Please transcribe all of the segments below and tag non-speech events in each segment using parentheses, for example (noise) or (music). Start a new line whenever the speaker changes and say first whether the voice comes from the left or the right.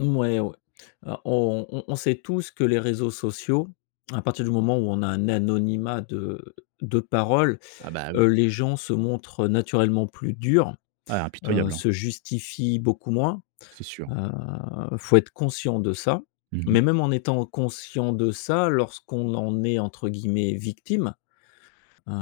left: Mmh, ouais, ouais. Alors, on on on sait tous que les réseaux sociaux, à partir du moment où on a un anonymat de de parole,
right: Ah bah,
left: heu,
right: oui!
left: les gens se montrent naturellement plus durs,
right: Ouais,
left: heu,
right: impitoyables, hein.
left: se justifient beaucoup moins,
right: C'est sûr.
left: heu, il faut être conscient de ça,
right: Mmh mh.
left: mais même en étant conscient de ça, lorsqu'on en est entre guillemets «victime», heu,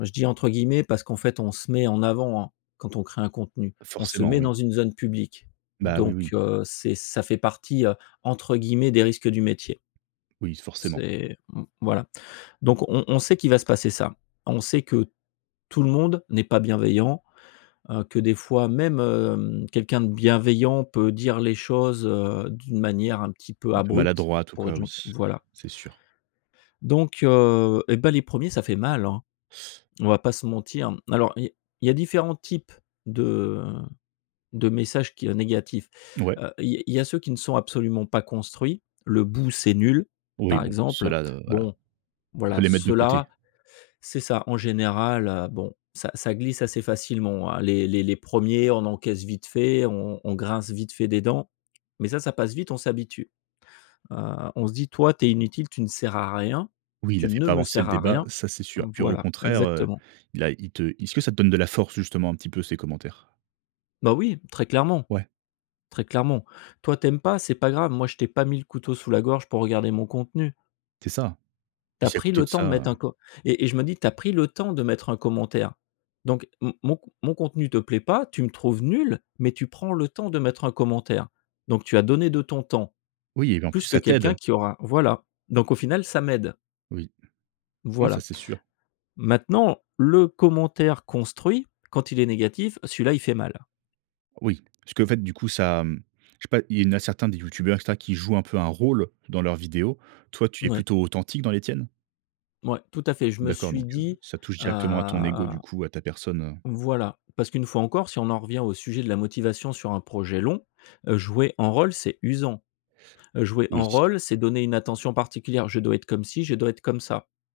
left: je dis entre guillemets parce qu'en fait on se met en avant, hein, quand on crée un contenu, on se
right: Forcément,
left: met
right: oui.
left: dans une zone publique.
right: Bah oui,
left: Donc,
right: oui.
left: heu, c'est ça fait partie, heu, entre guillemets «des risques du métier».
right: Oui, s forcément.
left: C'est mmh, voilà. Donc on on sait qu'il va se passer ça. On sait que tout le monde n'est pas bienveillant, heu, que des fois, même, hem, quelqu'un de bienveillant peut dire les choses, heu, d'une manière un petit peu
right: Un peu
left: abrupte,
right: maladroit en tout
left: pour être
right: cas, oui,
left: gentil voilà.
right: c'est sûr.
left: Donc, heu, et bah, les 1ers ça fait mal, hein!
right: (sucks teeth)
left: On va pas se mentir, mmh. Alors, i il y a différents types de de messages qui heu, négatifs,
right: N ouais.
left: heu, i il y a ceux qui ne sont absolument pas construits. «Le bout, c'est nul!»,
right: Oui,
left: par
right: bon,
left: exemple.
right: ceux-là, de voilà,
left: Bon,
right: on peut
left: voilà,
right: les mettre de côté.
left: ceux-là c'est ça! En général, heu, bon, ça ça glisse assez facilement, hein. Les les les 1ers, on encaisse vite fait, on on on grince vite fait des dents, mais ça ça passe vite, on s'habitue, heu, on se dit: «Toi, tu es inutile, tu ne sers à rien,
right: Oui, il a
left: tu
right: fait
left: ne
right: pas
left: me
right: avancer le
left: sers à
right: débat,
left: rien!».
right: ça, c'est sûr.
left: Mmh,
right: Puis au
left: voilà,
right: contraire, heu,
left: exactement.
right: il a il te est-ce que ça te donne de la force, justement, un petit peu ces commentaires?
left: Bah oui! Très clairement,
right: Ouais.
left: très clairement. Toi, tu aimes pas, c'est pas grave, moi, je t'ai pas mis le couteau sous la gorge pour regarder mon contenu.
right: C'est ça. Et
left: Tu as
right: si à
left: pris
right: côté
left: le
right: de
left: temps de
right: ça,
left: mettre un
right: heu
left: co et et je me dis, tu as pris le temps de mettre un commentaire. Donc m mon con mon contenu te plaît pas, tu me trouves nul, mais tu prends le temps de mettre un commentaire. Donc tu as donné de ton temps,
right: Oui, et puis en plus,
left: plus que
right: ça
left: quelqu'un
right: t'aide.
left: qui aura voilà, donc au final, ça m'aide.
right: Oui. Non, ça
left: Voilà.
right: c'est sûr.
left: Maintenant, le commentaire construit, quand il est négatif, celui-là il fait mal!
right: Oui, parce qu'en fait du coup ça, mmh, je sais pas, il y en a certains des youtubeurs, et cetera, qui jouent un peu un rôle dans leurs vidéos. Toi, tu es
left: N ouais.
right: plutôt authentique dans les tiennes?
left: Mouais, tout à fait. Je me
right: D'accord,
left: suis
right: donc, heu,
left: dit,
right: ça touche
left: heu
right: directement à ton ego, du coup, à ta personne, heu.
left: Voilà, parce qu'une fois encore, si on en revient au sujet de la motivation sur un projet long, heu, jouer un rôle, c'est usant, heu, jouer un
right: Oui.
left: rôle, c'est donner une attention particulière. Je dois être comme ci, je dois être comme ça.